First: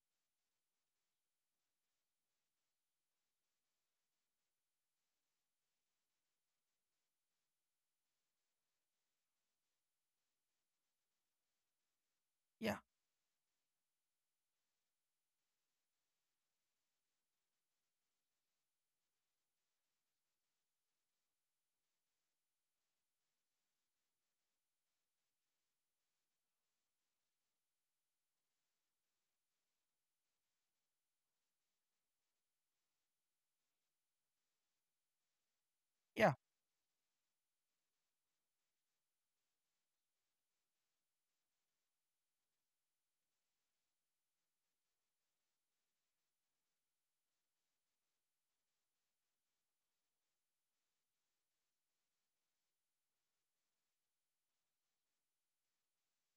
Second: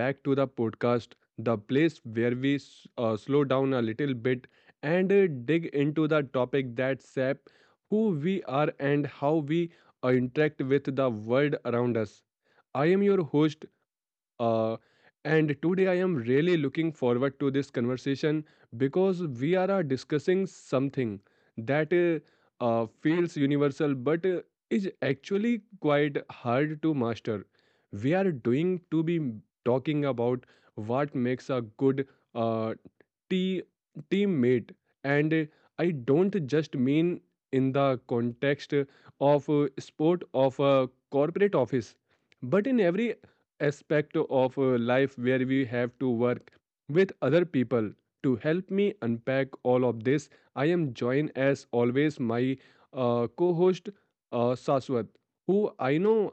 back to the podcast, the place where we slow down a little bit and dig into the topic that sap who we are and how we interact with the world around us. Yeah, I am your host, uh, and today I am really looking forward to this conversation because we are discussing something that feels universal but is actually quite hard to master. We are doing to be talking about what makes a good uh, te- teammate, and I yeah, don't just mean in the context of sport of a corporate office but in every aspect of life where we have to work with other people. To help me unpack all of this, I am joined as always my co host Saswat, who I know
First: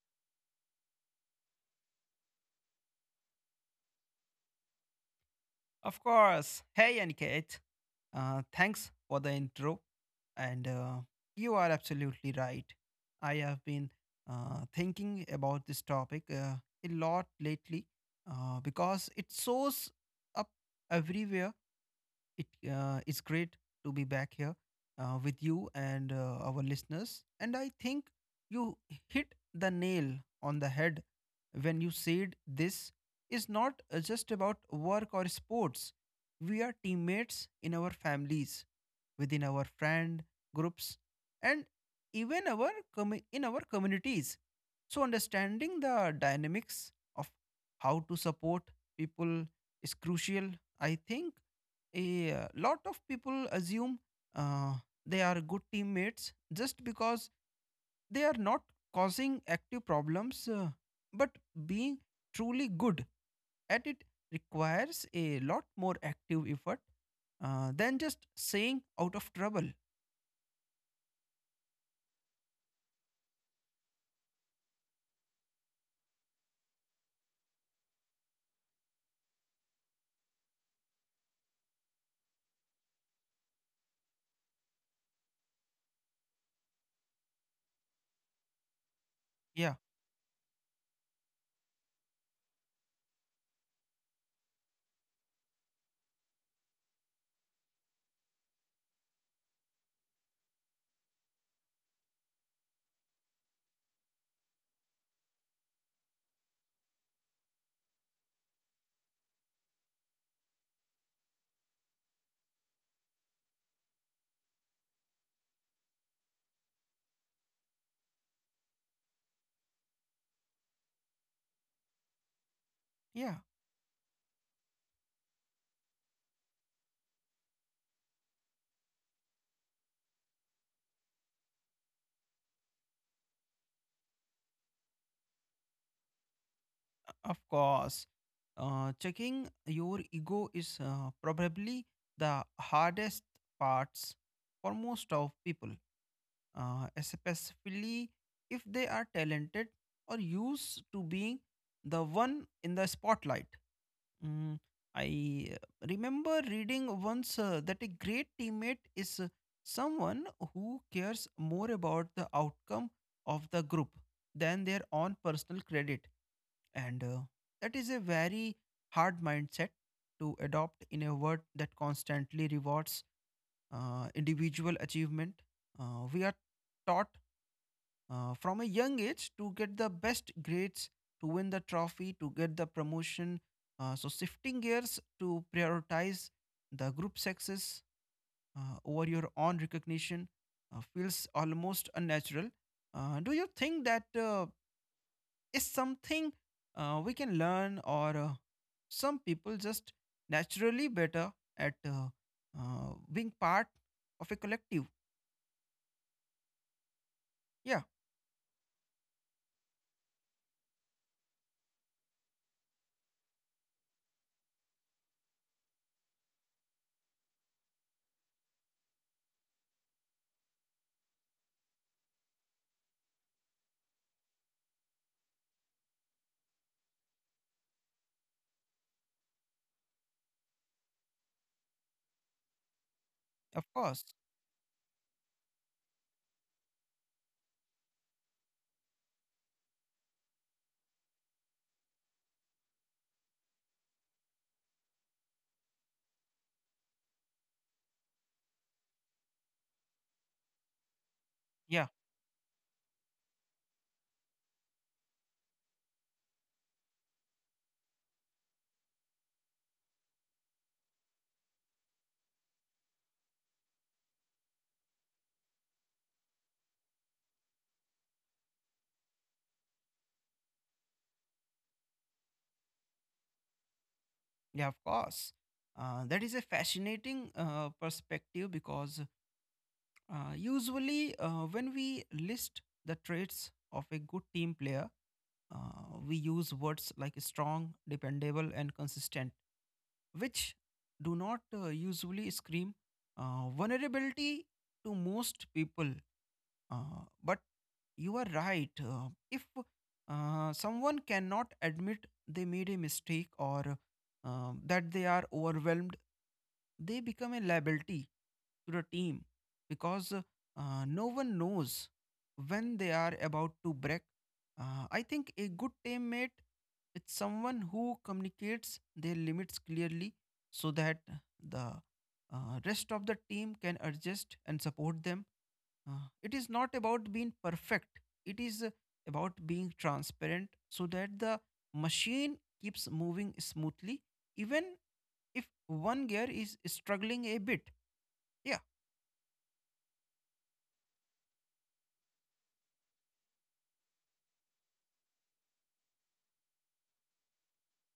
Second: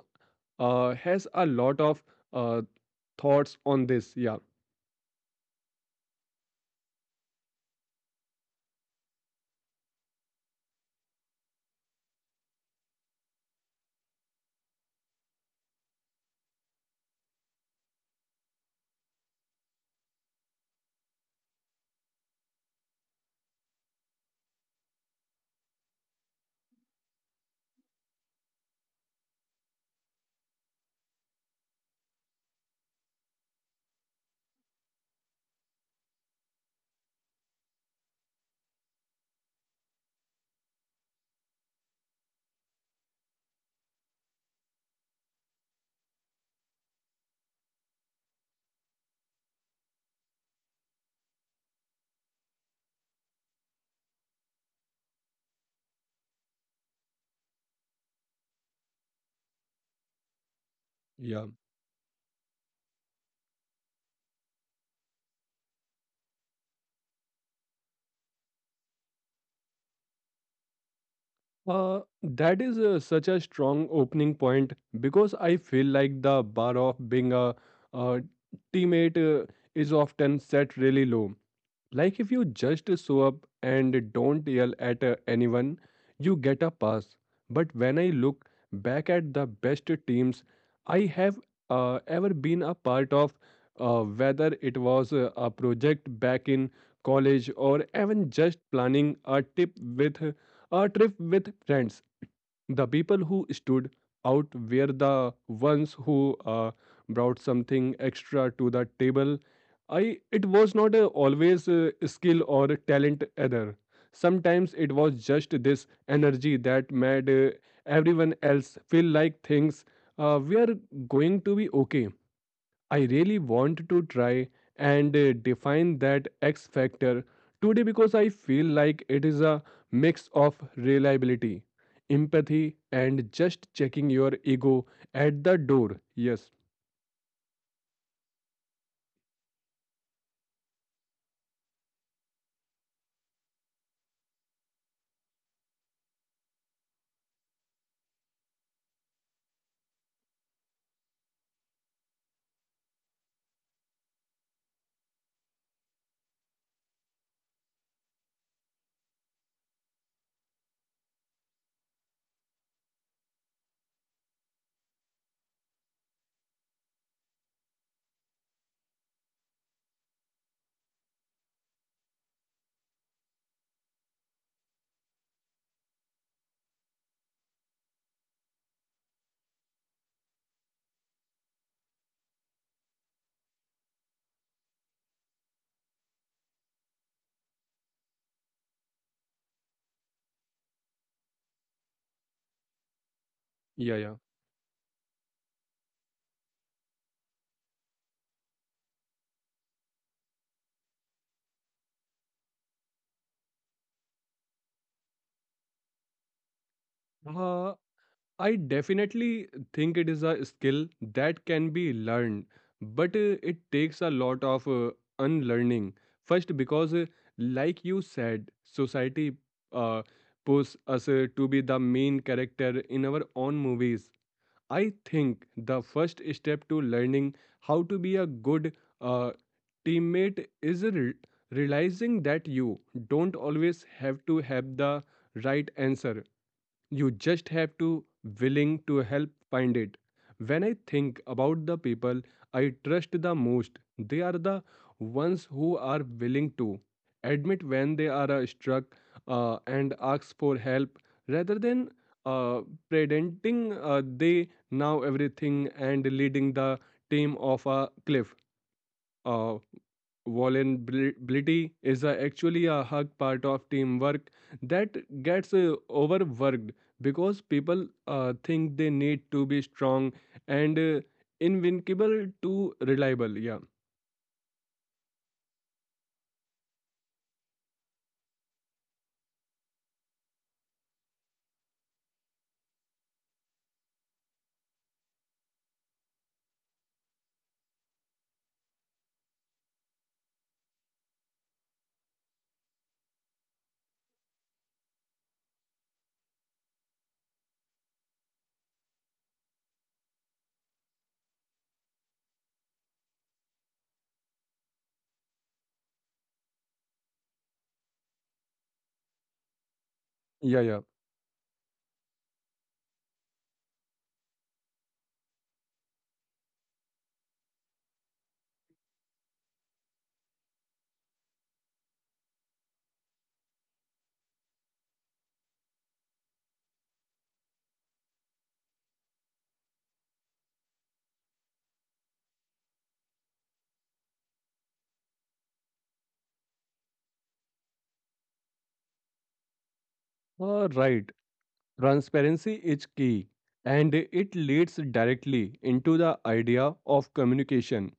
has a lot of uh, thoughts on this. of course. Hey, Aniket, thanks for the intro. And you are absolutely right. I have been thinking about this topic a lot lately because it shows up everywhere. It it's great to be back here with you and our listeners. And I think you hit the nail on the head when you said this is not just about work or sports. We are teammates in our families, within our friend groups, and even our in our communities. So understanding the dynamics of how to support people is crucial. I think a lot of people assume uh, they are good teammates just because they are not causing active problems, but Yeah. being truly good at it requires a lot more active effort than just saying out of trouble. That is such a strong opening point because I feel like the bar of being a teammate is often set really low. Like if you just show up and don't yell at anyone, you get a pass. But when I look back at the Yeah, best teams I have ever been a part of, whether it was a project back in college or even just planning a trip with friends. The people who stood out were the ones who brought something extra to the table. I it was not always skill or talent either. Sometimes it was just this energy that made everyone else feel like things were going to be okay. I yeah, really want to try and define that X factor today because I feel like it is a mix of reliability, empathy, and just checking your ego at the door. Yes, of course. Checking your ego is probably the hardest parts for most of people, especially if they are talented or used to being the one in the spotlight. Mm, I remember reading once that a great teammate is someone who cares more about the outcome of the group than their own personal credit. And that is a very hard mindset to adopt in a world that constantly rewards individual achievement. We are taught from a young age to get the best grades, to win the trophy, to get the promotion. So, shifting gears to prioritize the group success over your own recognition feels almost unnatural. Do you think yeah, that yeah. Is something we can learn, or some people just naturally better at being part of a collective? Uh, Yeah, I definitely think it is a skill that can be learned, but it takes a lot of unlearning. First, because, like you said, society uh, pushes us to be the main character in our own movies. I think the first step to learning how to be a good uh, teammate is realizing that you don't of always course. have to have the right answer you just have to willing to help find it. When I think about the people I trust the most, they are the ones who are willing to admit when they are struck and ask for help rather Yeah. than uh, pretending they know everything and leading the team off a cliff. Uh, vulnerability is actually a hard part of teamwork that gets overworked because people think they need to be strong and invincible to reliable Yeah, of course. That is a fascinating perspective because usually when we list the traits of a good team player, we use words like strong, dependable, and consistent, which do not usually scream vulnerability to most people. But you are right. If someone cannot admit they made a mistake or that they are overwhelmed, they become a liability to the team because yeah yeah no one knows when they are about to break. I think a good teammate is someone who communicates their limits clearly so that the rest of the team can adjust and support them. It is not about being perfect. It is about being transparent so that the machine keeps moving smoothly, even if one gear is struggling a bit. Yeah, right. Transparency is key and it leads directly into the idea of communication,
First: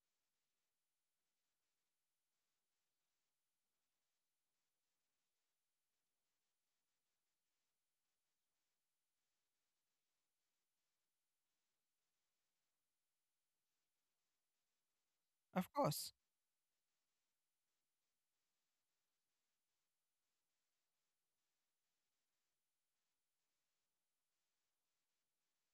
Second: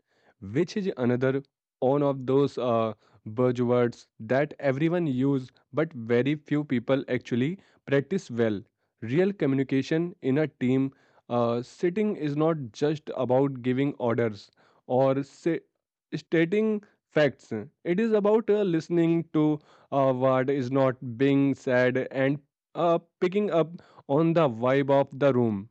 which is another one of those buzzwords that everyone use but very few people actually practice well. Real communication in a team sitting is not just about giving orders or say, of course. stating facts. It is about listening to what is not being said and picking up on the vibe of the room.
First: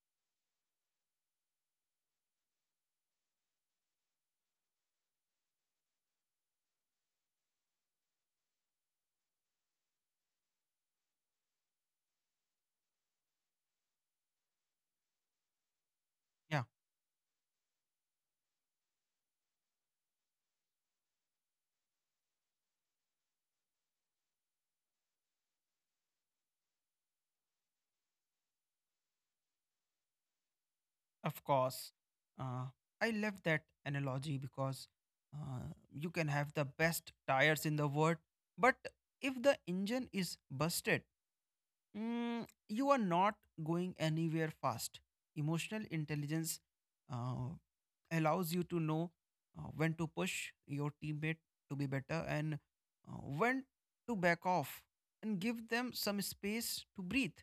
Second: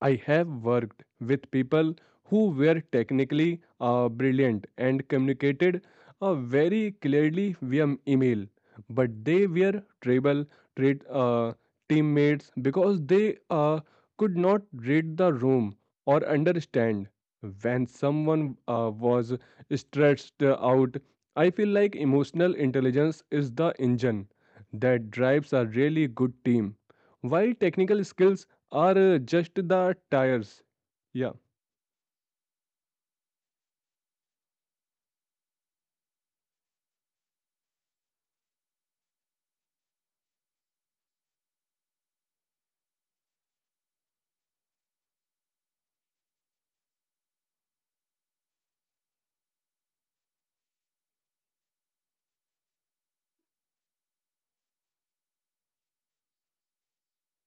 I have worked with people who were technically brilliant and communicated very clearly via email, but they were tribal treat, uh, teammates because they could not read the room or Yeah, understand. When someone was stretched out, I feel like emotional intelligence is the engine that drives a really good team. While technical skills are just the tires. Yeah. of course. Uh, I love that analogy because you can have the best tires in the world, but if the engine is busted, you are not going anywhere fast. Emotional intelligence uh, allows you to know when to push your teammate to be better and when to back off and give them some space to breathe.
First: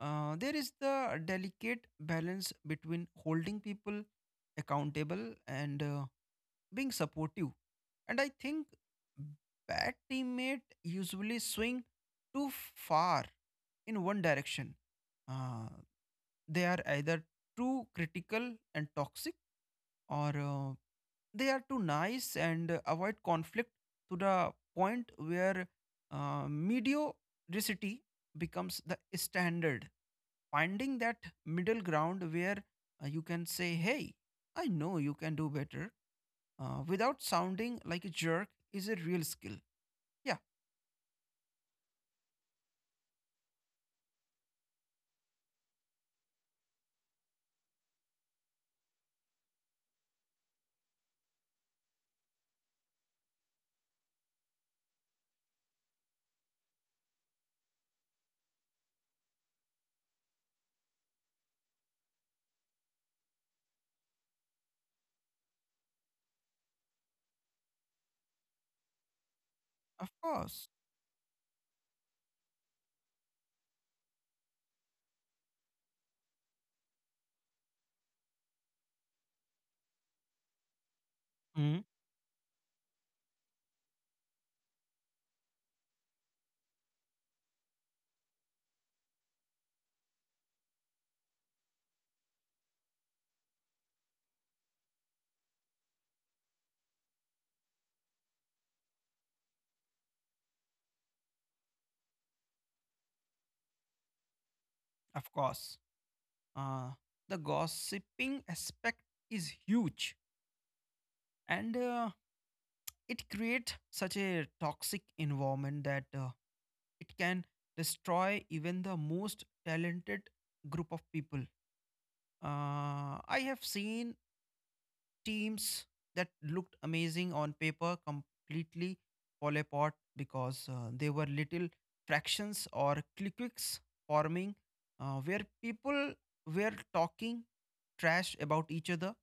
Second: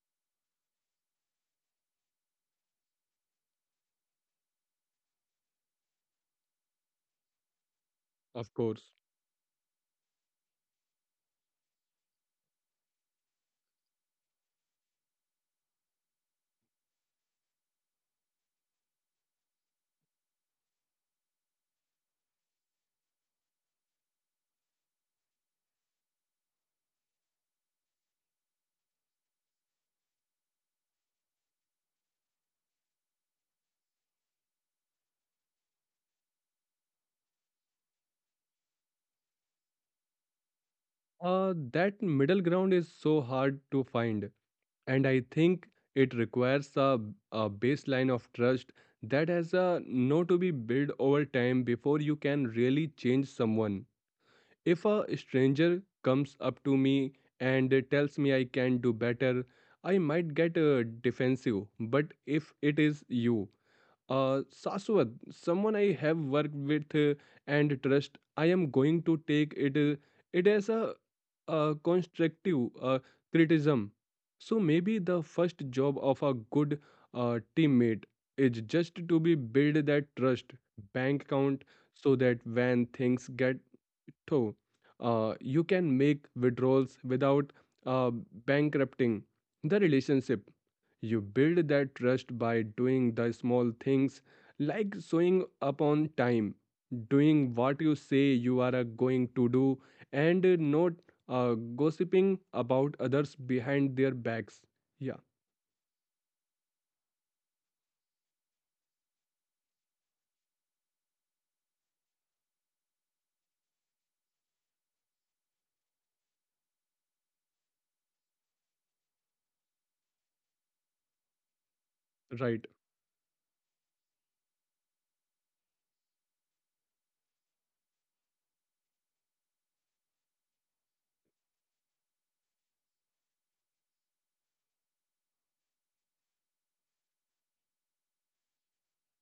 There is the delicate balance between holding people accountable and being supportive. And I Of think course. bad teammate usually swing too far in one direction. Uh, they are either too critical and toxic, or they are too nice and avoid conflict to the point where mediocrity becomes the standard. Finding that middle ground where you can say, "Hey, I know you can do better," without sounding like a jerk is a real skill. Yeah, That middle ground is so hard to find, and I think it requires a baseline of trust that has a no to be built over time before you can really change someone. If a stranger comes up to me and tells me I can do better, I might get defensive. But if it is you Saswat, someone I have worked with and trust, I am going to take of it course. as constructive criticism. So maybe the first job of a good teammate is just to be build that trust bank account Hmm. so that when things get so, you can make withdrawals without uh, bankrupting the relationship. You build that trust by doing the small things like showing up on time, doing what you say you are going to do, and not gossiping about others behind their backs. Yeah, Of course. Uh, the gossiping aspect is huge and it creates such a toxic environment that it can destroy even the most talented group of people. right. I have seen teams that looked amazing on paper completely fall apart because they were little fractions or cliques forming where people were talking trash about each other.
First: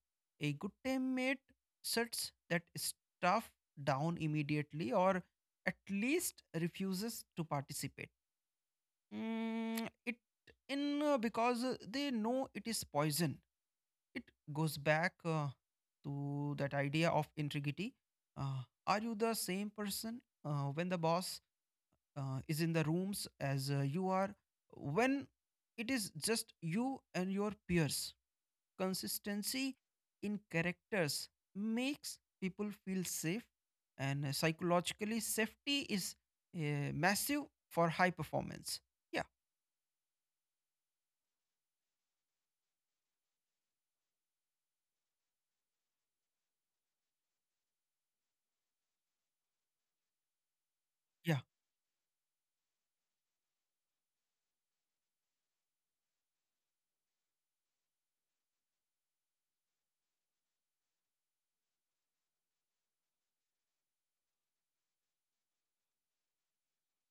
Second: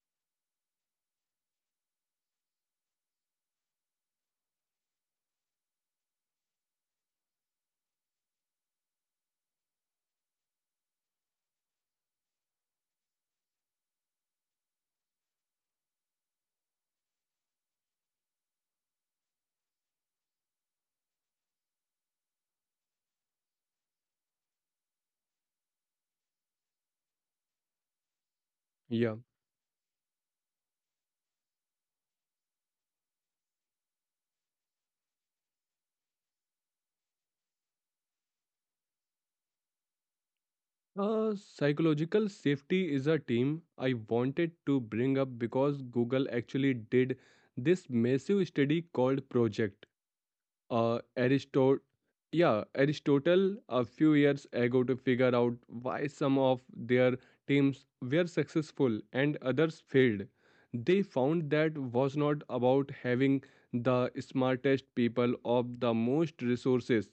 A good teammate sets that stuff down immediately or at least refuses to participate. Mm, it in Because they know it is poison. It goes back to that idea of integrity. Are you the same person when the boss is in the rooms as you are when it is just you and your peers? Yeah. Consistency in characters makes people feel safe, and psychologically, safety is massive for high performance. Yeah, Psychological safety is a team I wanted to bring up because Google actually did this massive study called Project yeah, Aristotle. Yeah, Aristotle a few years ago to figure out why some of their teams were successful and others failed. They found that was not about having the smartest people or the most resources.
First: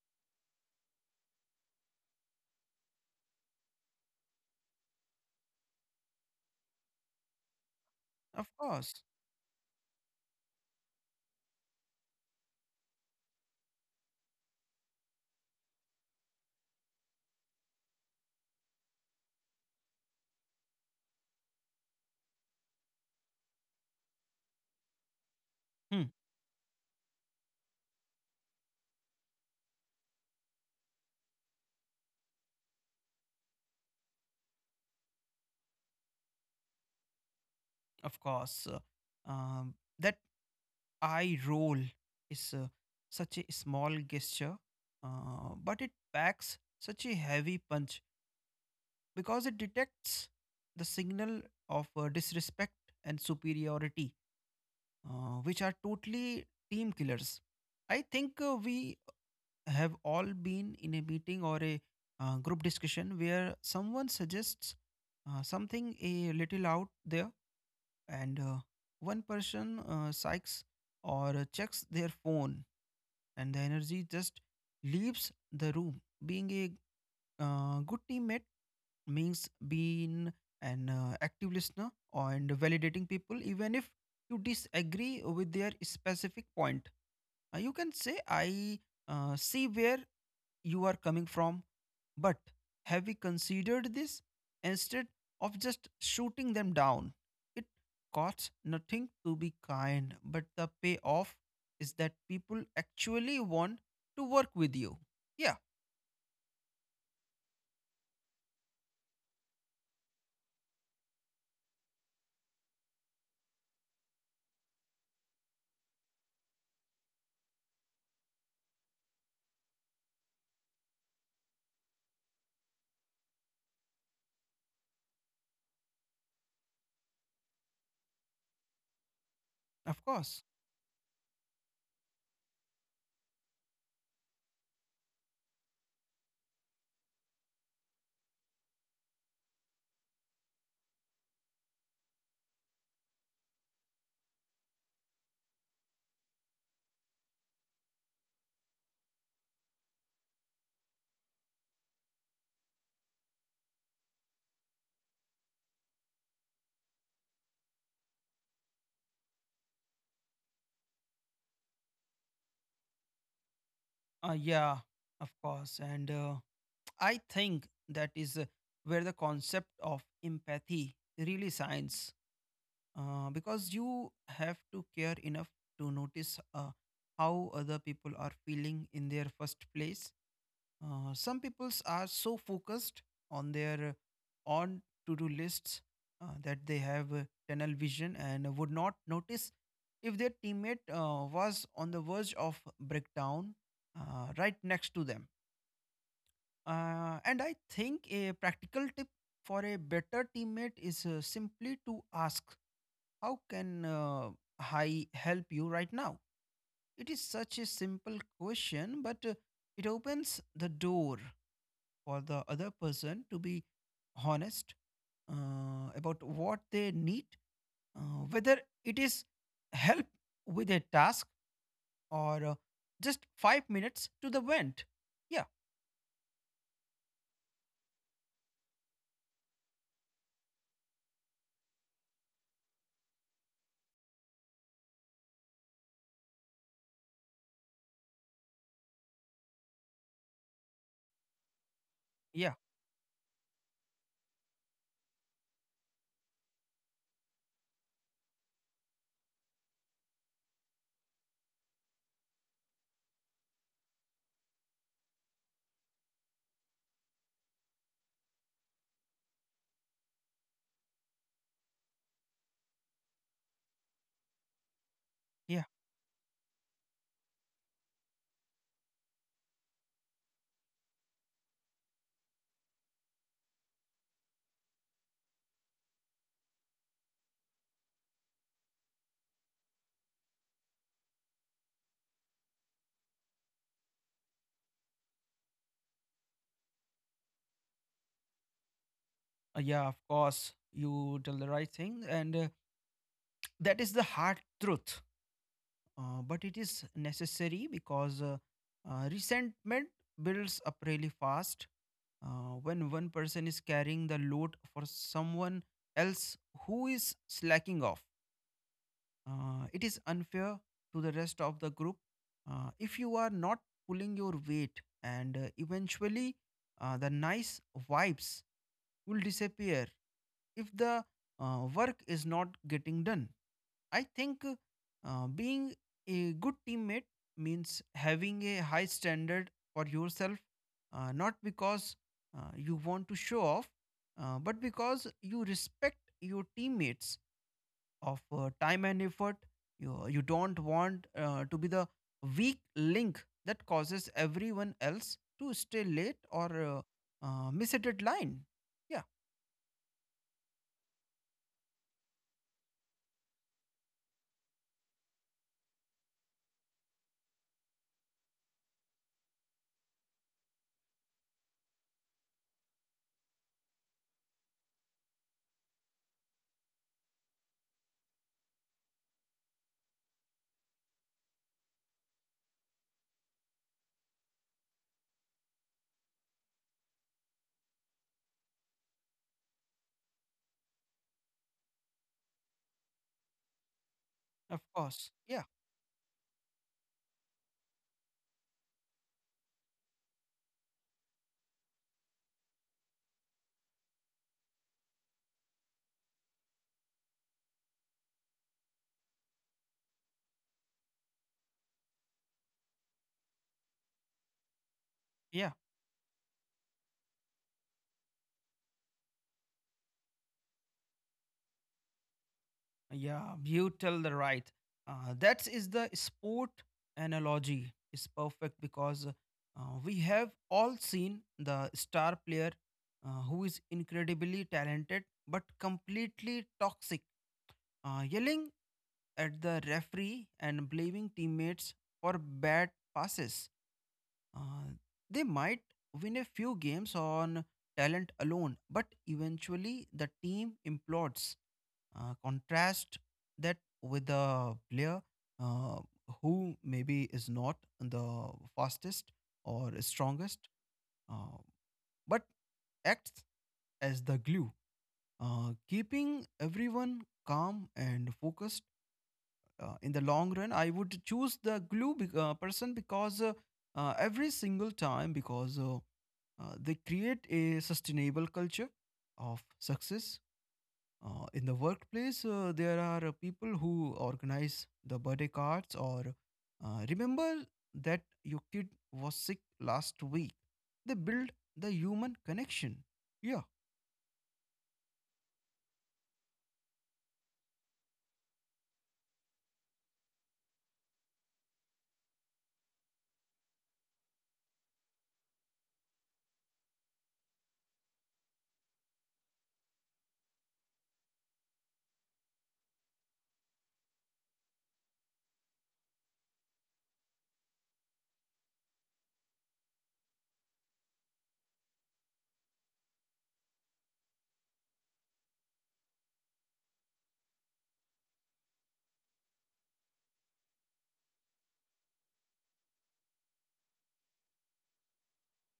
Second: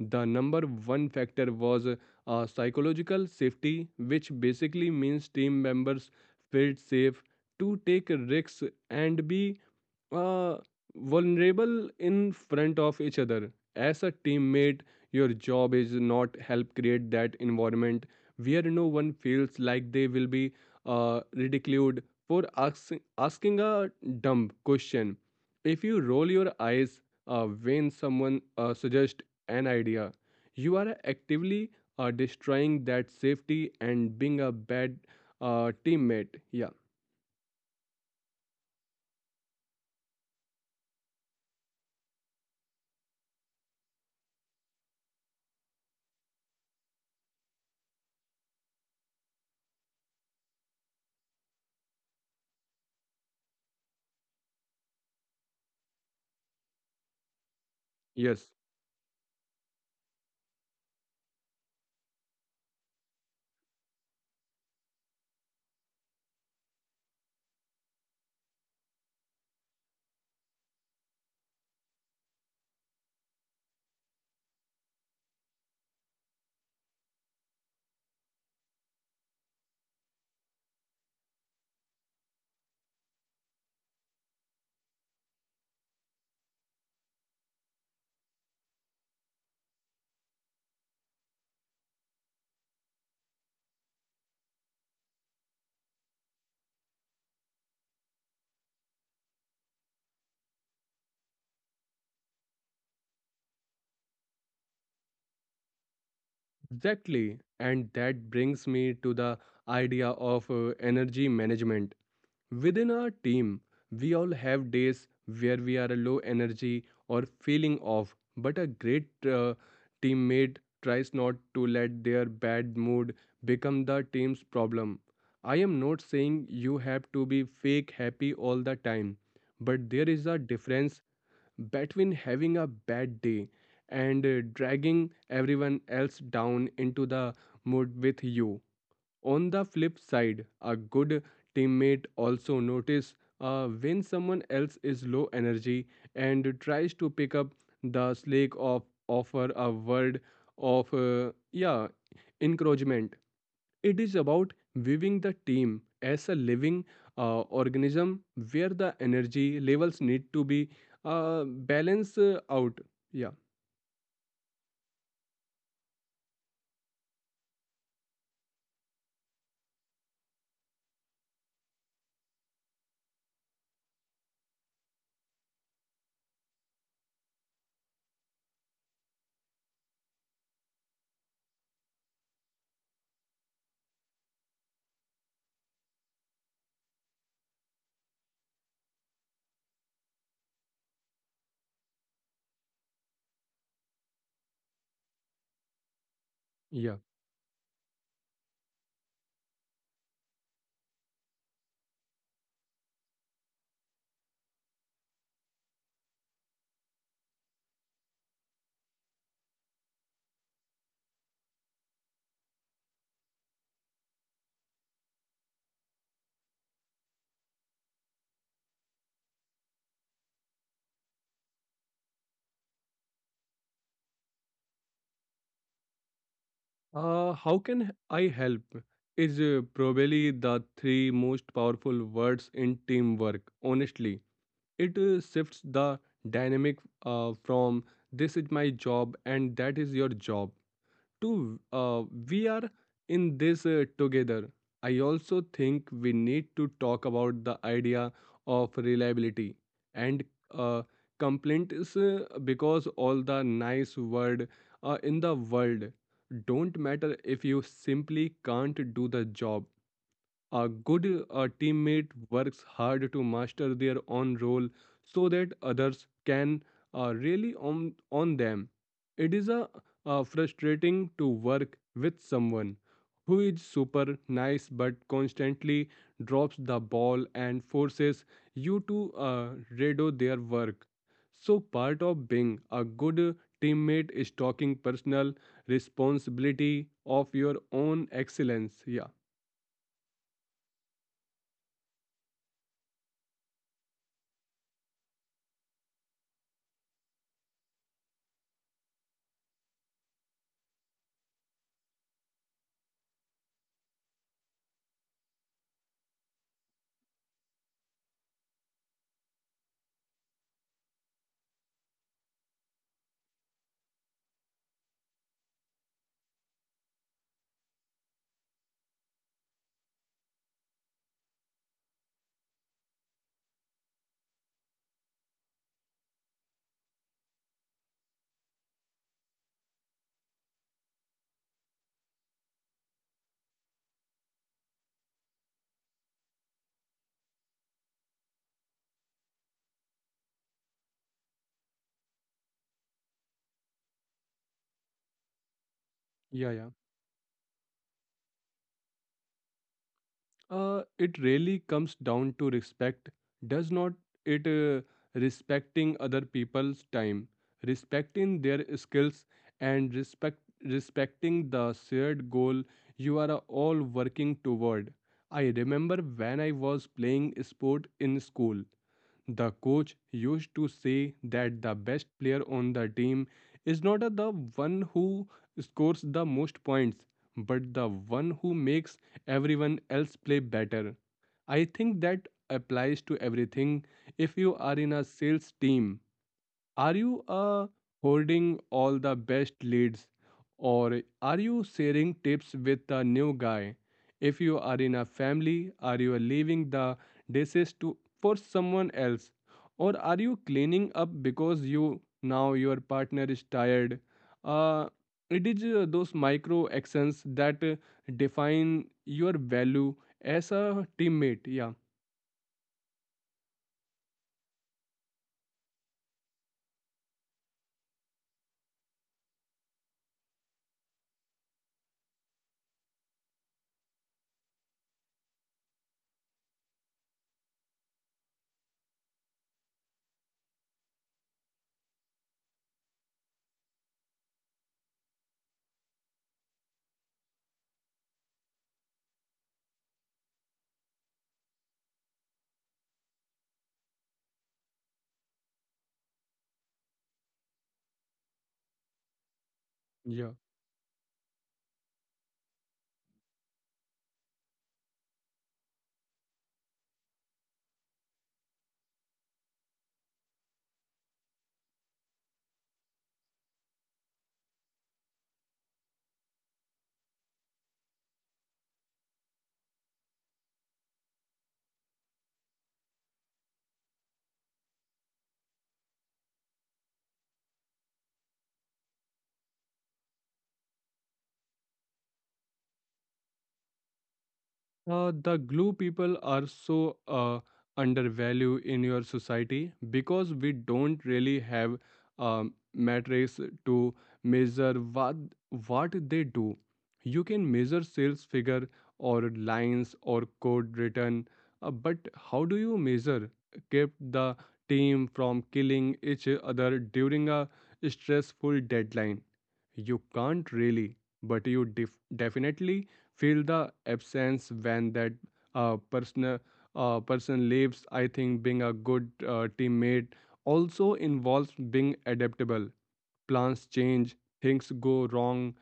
The number one factor was psychological safety, which basically means team members felt safe to take of risks course. and be uh, vulnerable in front of each other. As a teammate, your job is not help create that environment where no one feels like they will be ridiculed for asking a dumb question. If you Hmm, roll your eyes when someone suggests an idea, you are actively destroying that safety and being a bad teammate. Yeah. of course. That eye roll is such a small gesture, but it packs such a heavy punch because it detects the signal of disrespect and superiority, which are totally team killers. I think Yes. We have all been in a meeting or a group discussion where someone suggests something a little out there and one person psychs or checks their phone and the energy just leaves the room. Being a good teammate means being an active listener and validating people, even if you disagree with their specific point. You can say, I see where you are coming from. But have we considered this instead of just shooting them down? It costs nothing to be kind, but the payoff is that people actually want to work with you. Yeah, Exactly. And that brings me to the idea of energy management. Within our team, we all have days where we are low energy or feeling off, but a great teammate tries not to let their bad mood become the team's problem. I am not saying you have to be fake happy all the time, but of there is a course. difference between having a bad day and dragging everyone else down into the mood with you. On the flip side, a good teammate also notices when someone else is low energy and tries to pick up the slack of offer a word of encouragement. It is about viewing the team as a living organism where the energy levels need to be balanced out. Yeah, Yeah, of course. And I think that is where the concept of empathy really shines because you have to care enough to notice how other people are feeling in their first place. Some peoples are so focused on their on to-do lists that they have tunnel vision and would not notice if their teammate was on the verge of breakdown right next to them. yeah. And I think a practical tip for a better teammate is simply to ask, "How can I help you right now?" It is such a simple question, but it opens the door for the other person to be honest about what they need, whether it is help with a task or just 5 minutes to the vent. Yeah, How can I help? Is probably the three most powerful words in teamwork. Honestly, it shifts the dynamic from this is my job and that is your job to we yeah, are in this together. I also think we need to talk about the idea of reliability and uh, complaints because all the nice word in the world don't matter if you simply can't do the job. A good teammate works hard to master their own role so that yeah, others can really on them. It is frustrating to work with someone who is super nice but constantly drops the ball and forces you to redo their work. So, part of being a good teammate is talking personal responsibility of your own excellence. Yeah, yeah. Of course, you tell the right thing, and that is the hard truth. But it is necessary because resentment builds up really fast when one person is carrying the load for someone else who is slacking off. It is unfair to the rest of the group if you are not pulling your weight, and eventually the nice vibes will disappear if the work is not getting done. I think being a good teammate means having a high standard for yourself, not because you want to show off, but because you respect your teammates of time and effort. You don't want to be the weak link that causes everyone else to stay late or yeah, yeah. Miss a deadline. Yeah, It really comes down to respect. Does not it respecting other people's time, respecting their skills, and respecting the shared goal you are all working toward. I remember when I was playing sport in school. The coach used to say that the best player on the team is not the one who scores the most points, but the one who makes everyone else play better. I think that applies to everything. If you of are in a course. Yeah, sales team, are you holding all the best leads or are you sharing tips with a new guy? If you are in a family, are you leaving the dishes to for someone else or are you cleaning up because you now your partner is tired? Uh, it yeah. is those micro actions that define your value as a teammate. Yeah, Yeah, you tell the right. That is the sport analogy is perfect because we have all seen the star player who is incredibly talented but completely toxic, yelling at the referee and blaming teammates for bad passes. Uh, they might win a few games on talent alone, but eventually the team implodes. Contrast that with a player uh, who maybe is not the fastest or yeah. strongest, uh, but acts as the glue, keeping everyone calm and focused in the long run. I would choose the glue person because every single time because they create a sustainable culture of success in the workplace. There are people who organize the birthday cards or remember that your kid was sick last week. They build the human connection. Yeah, The glue people are so uh, undervalued in your society because we don't really have metrics to measure what they do. You can measure sales figure or lines or code written, but how do you measure kept the team from killing each other during a stressful deadline? You can't really, but you definitely feel the absence when that uh, person person leaves. I think being a good teammate also involves being adaptable. Plans change, things go wrong,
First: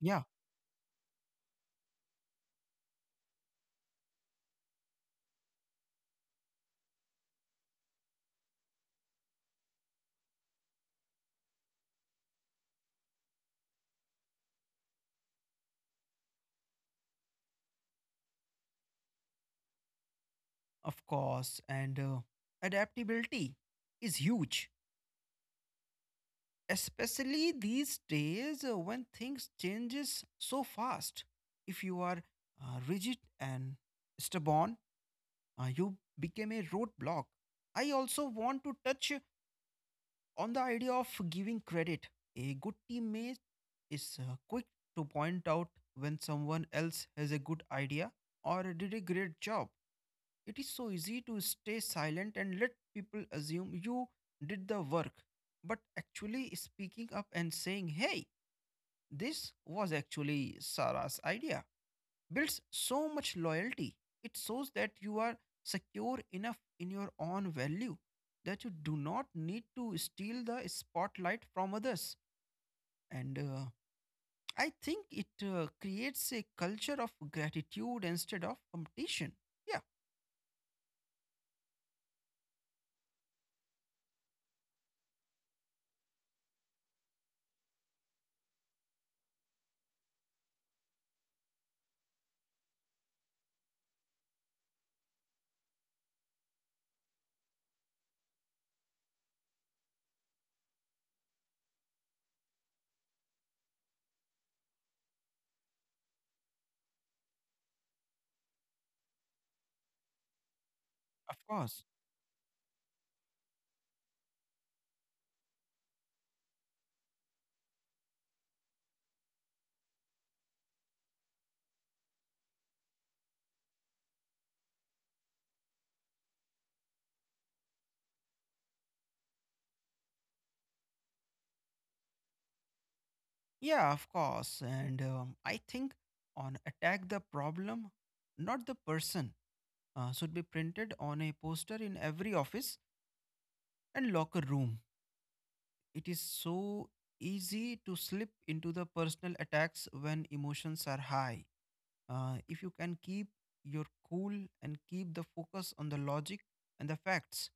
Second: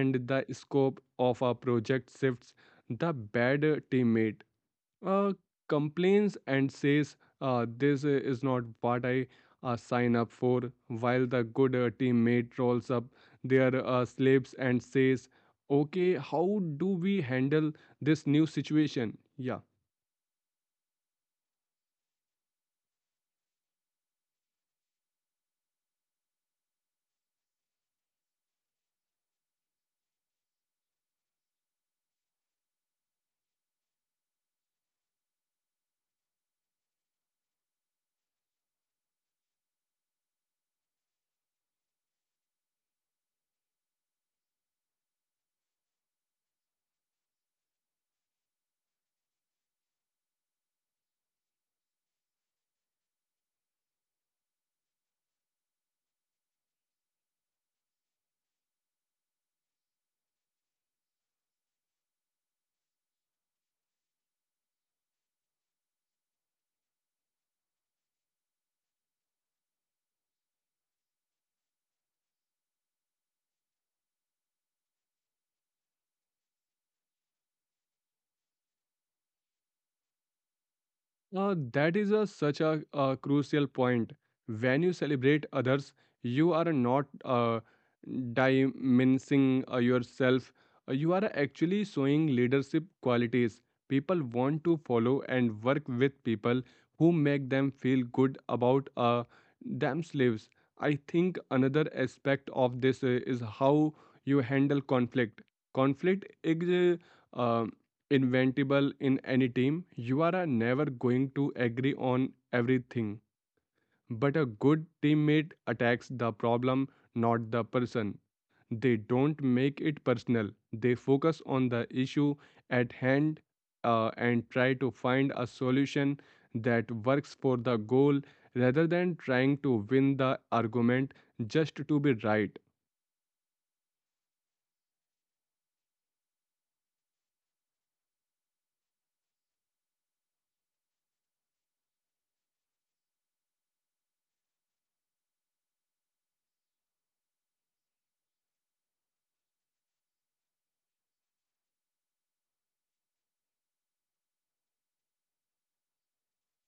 yeah, the scope of a project shifts, the bad teammate uh, complains and says, this is not what I sign up for, while the good teammate rolls up their sleeves and says, okay, how do we handle this new situation? Yeah, of course. And adaptability is huge, especially these days when things changes so fast. If you are rigid and stubborn, you become a roadblock. I also want to touch on the idea of giving credit. A good teammate is quick to point out when someone else has a good idea or did a great job. It is so easy to stay silent and let people assume you did the work, but actually speaking up and saying, hey, this was actually Sarah's idea. Builds so much loyalty. It shows that you are secure enough in your own value that you do not need to steal the spotlight from others. And I think it creates a culture of gratitude instead of competition. Yeah, uh, that is a, such a crucial point. When you celebrate others, you are not diminishing yourself. You are actually showing leadership qualities. People want to follow and work with people who make them feel good about themselves. I think another aspect of this is how you handle conflict. Conflict is, uh, inventable in any team. You are of course. never going to agree on everything, but a good teammate attacks the problem, not the person. They don't make it personal, they focus on the issue at hand and try to find a solution that works for the goal rather than trying to win the argument just to be right. Yeah, of course. And I think on attack the problem, not the person, should be printed on a poster in every office and locker room. It is so easy to slip into the personal attacks when emotions are high. If you can keep your cool and keep the focus on the logic and the facts,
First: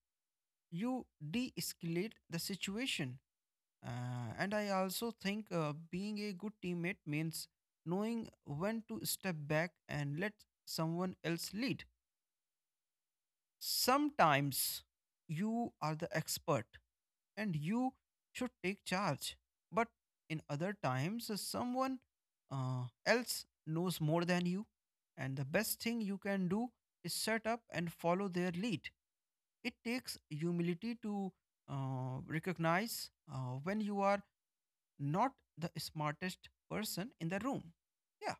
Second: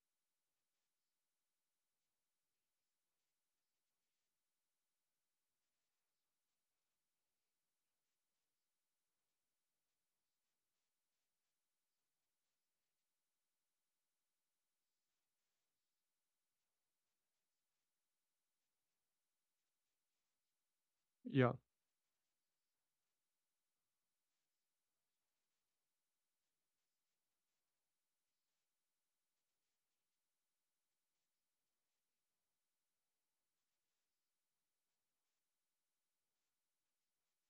you de escalate the situation. And I also think being a good teammate means knowing when to step back and let someone else lead sometimes. You are the expert and you should take charge, but in other times, someone Yeah. Else knows more than you, and the best thing you can do is set up and follow their lead. It takes humility to recognize when you are not the smartest person in the room. Yeah,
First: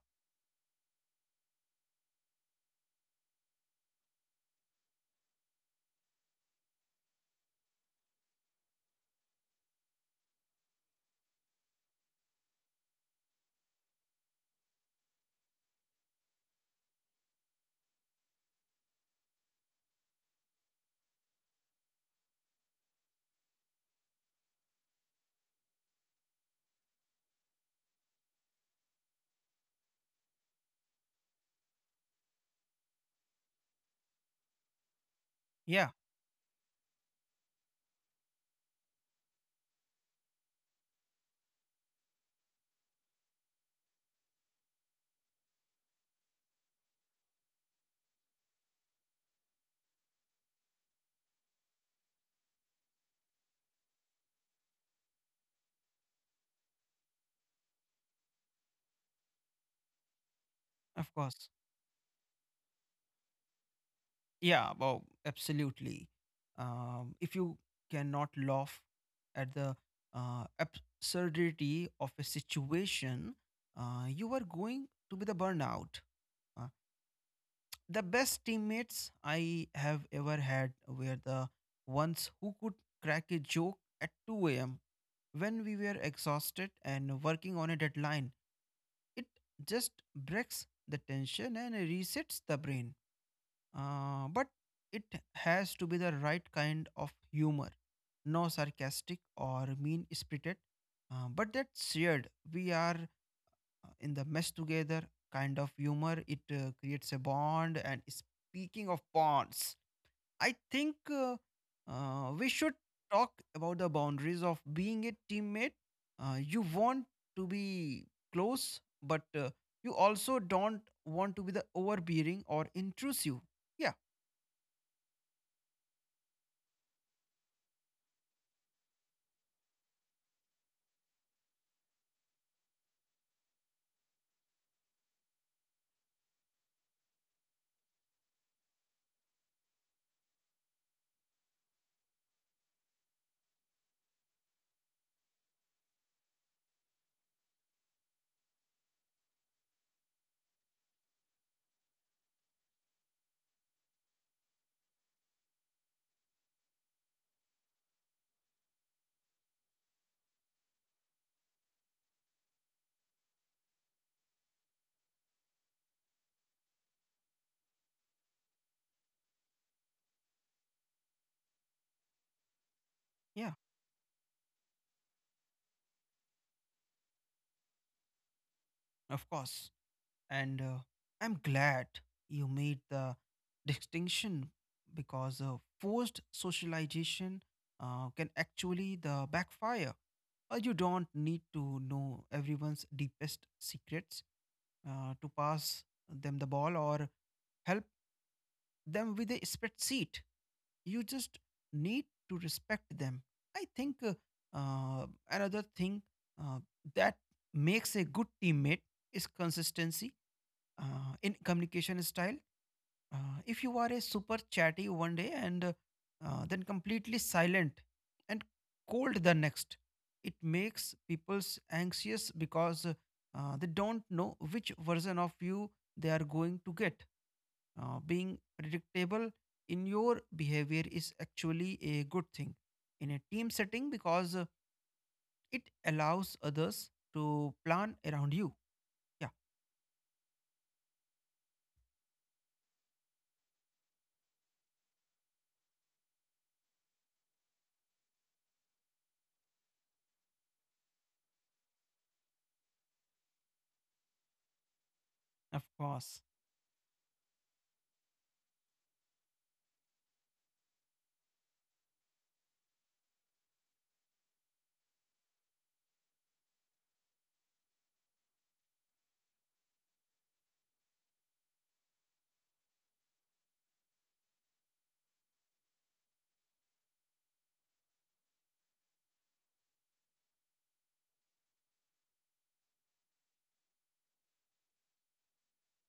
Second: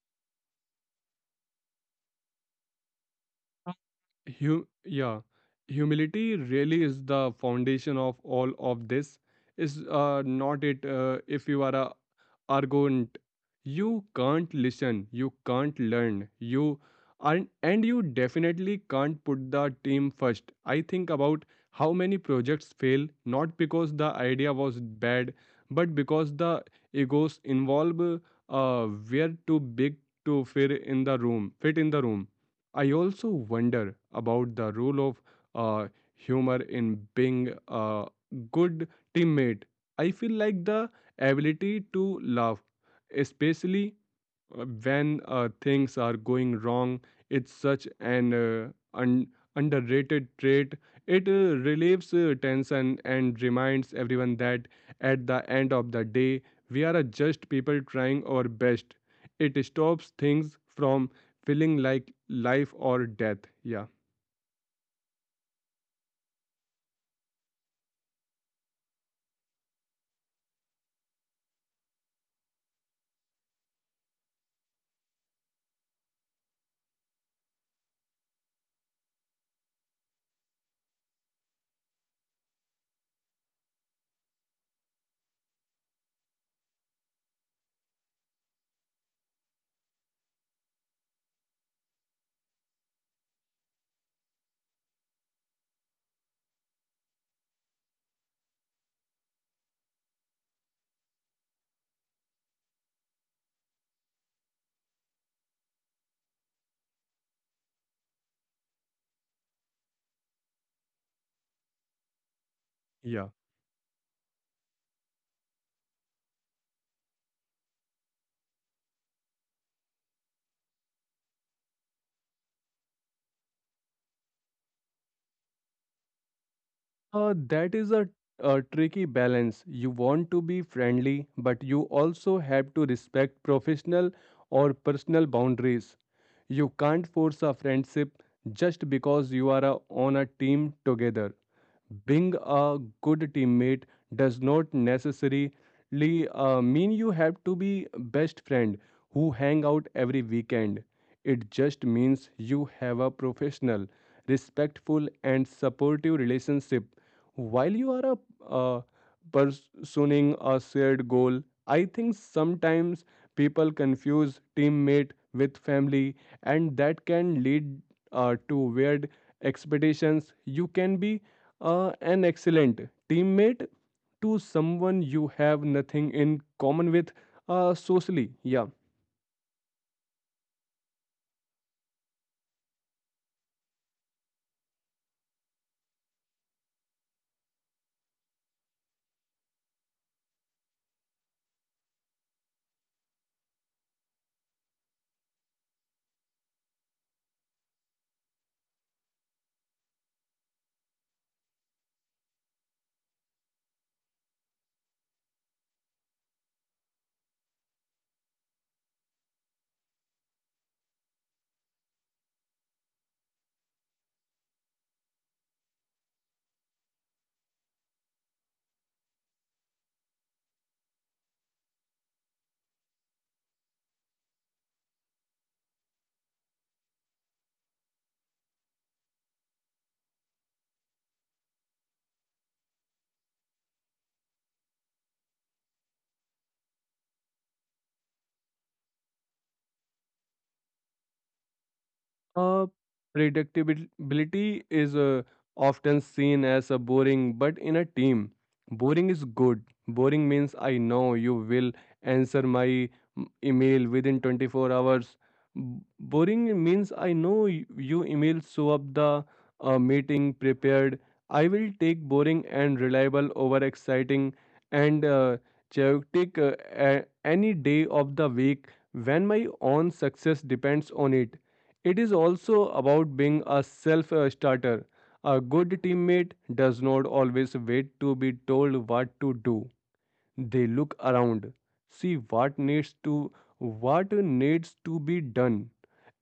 Yeah, humility really is the foundation of all of this. Is not it if you are a arrogant. You can't listen, you can't learn, you aren't, and you definitely can't put the team first. I think about how many projects fail not because the idea was bad, but because the egos involved were too big to fit in the room. Fit in the room. I also wonder about the role of yeah, uh, humor in being a good teammate. I feel like the ability to love, especially when things are going wrong. It's such an un- underrated trait. It relieves tension and reminds everyone that at the end of the day, we are just people trying our best. It stops things from of course. feeling like life or death. Yeah, Yeah, well, absolutely. If you cannot laugh at the absurdity of a situation, you are going to be the burnout. Uh, the best teammates I have ever had were the ones who could crack a joke at 2 a.m. when we were exhausted and working on a deadline. It just breaks the tension and resets the brain. But it has to be the right kind of humor, no sarcastic or mean spirited, but that's shared. We are in the mess together kind of humor. It creates a bond. And speaking of bonds, I think we should yeah. talk about the boundaries of being a teammate. You want to be close, but you also don't want to be the overbearing or intrusive. Yeah, That is a tricky balance. You want to be friendly, but you also have to respect professional or personal boundaries. You can't force a friendship just because you are on a team together, being a good teammate does not necessarily mean you have to be best friend who hang out every weekend. It just means you have a professional, respectful and supportive relationship while you are uh, pursuing a shared goal. I think sometimes people confuse teammate with family and that can lead to weird expectations. You can be an excellent teammate yeah. to someone you have nothing in common with socially, yeah. Of course. And I'm glad you made the distinction because forced socialization can actually the backfire. You don't need to know everyone's deepest secrets to pass them the ball or help them with a spreadsheet. You just need to respect them. I think another thing uh, that makes a good teammate is consistency in communication style. If you are a super chatty one day, and then completely silent and cold the next, it makes people's anxious because they don't know which version of you they are going to get. Being predictable in your behavior is actually a good thing in a team setting because it allows others to plan around you. Yeah, Uh, Predictability is often seen as a boring, but in a team, boring is good. Boring means I know you will answer my email within 24 hours. Of Boring course. means I know you email show up the meeting prepared. I will take boring and reliable over exciting and chaotic any day of the week when my own success depends on it. It is also about being a self starter. A good teammate does not always wait to be told what to do. They look around, see what needs to be done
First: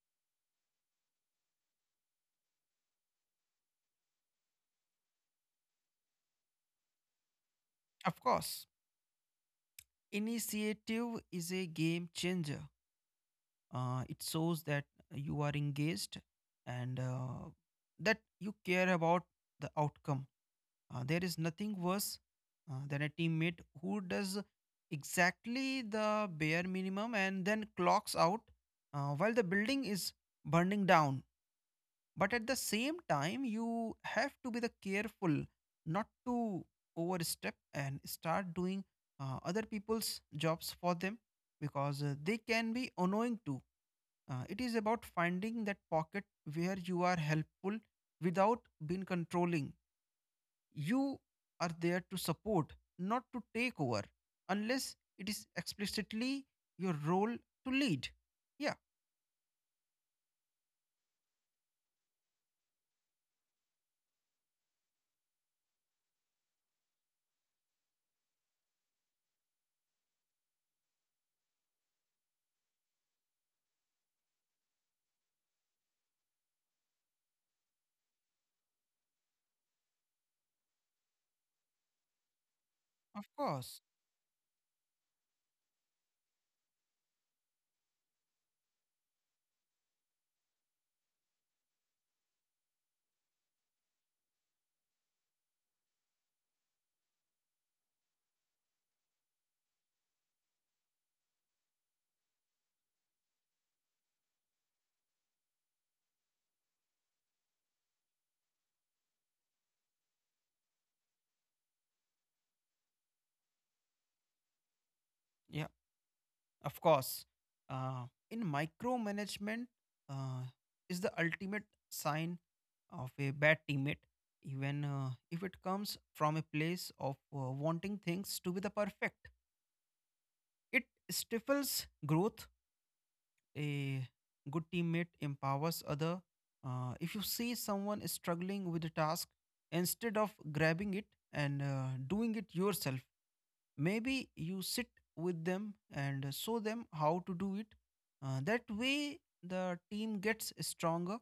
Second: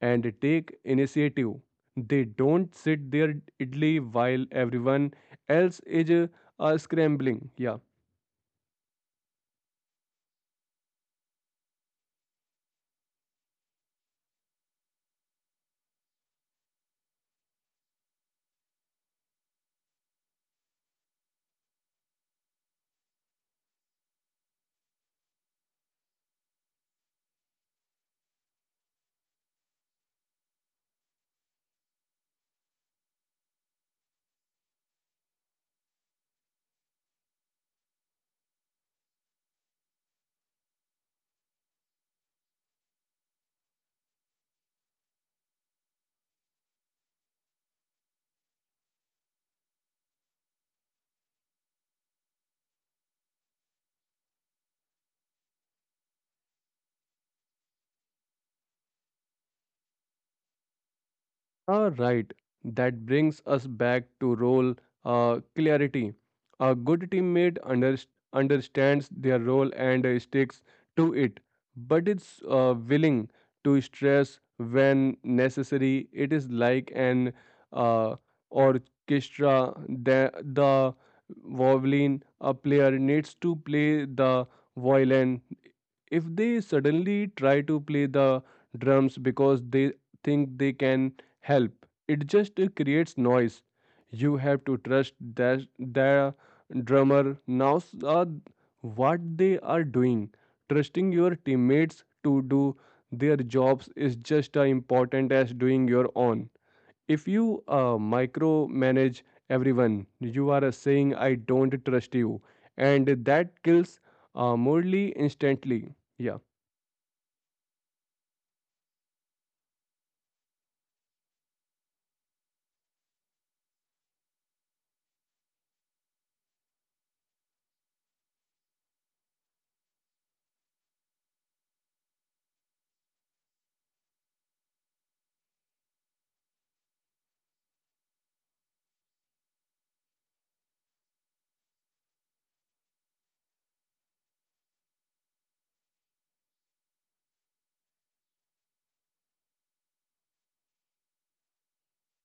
and take initiative. They don't sit there idly while everyone else is scrambling. Yeah. Of course. Initiative is a game changer. It shows that you are engaged and that you care about the outcome. There is nothing worse than a teammate who does exactly the bare minimum and then clocks out while the building is burning down. But at the same time, you have to be the careful not to overstep and start doing other people's jobs for them, because they can be annoying too. It is about finding that pocket where you are helpful without being controlling. You are there to support, not to take over unless it is explicitly your role to lead. Yeah, All right, that brings us back to role clarity. A good teammate understands their role and sticks to it, but it's willing to stress when necessary. It is like an uh, orchestra. The violin, a player needs to play the of course. violin. If they suddenly try to play the drums because they think they can help. It just creates noise. You have to trust that the drummer knows what they are doing. Trusting your teammates to do their jobs is just as important as doing your own. If you micromanage everyone, you are saying, I don't trust you. And that kills morally instantly. Yeah. Of course, in micromanagement uh, is the ultimate sign of a bad teammate, even if it comes from a place of wanting things to be the perfect. It stifles growth. A good teammate empowers other. If you see someone struggling with a task, instead of grabbing it and doing it yourself, maybe you sit with them and show them how to do it. That way the team gets stronger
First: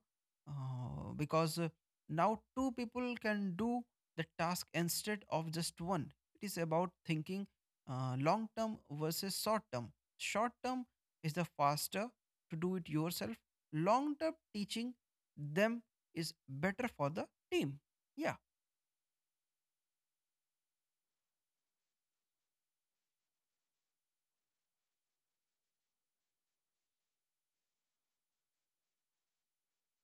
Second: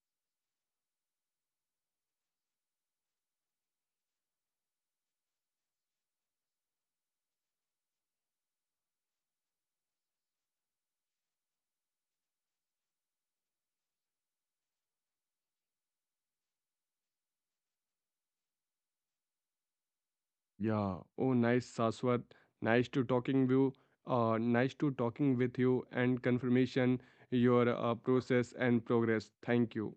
because now two people can do the task instead of just one. It is about thinking long term versus short term. Short term is the faster to do it yourself. Long term teaching them is better for the team. Yeah. Yeah. Oh, nice, Saswat. Nice to talking you. Nice to talking with you and confirmation your process and progress. Thank you.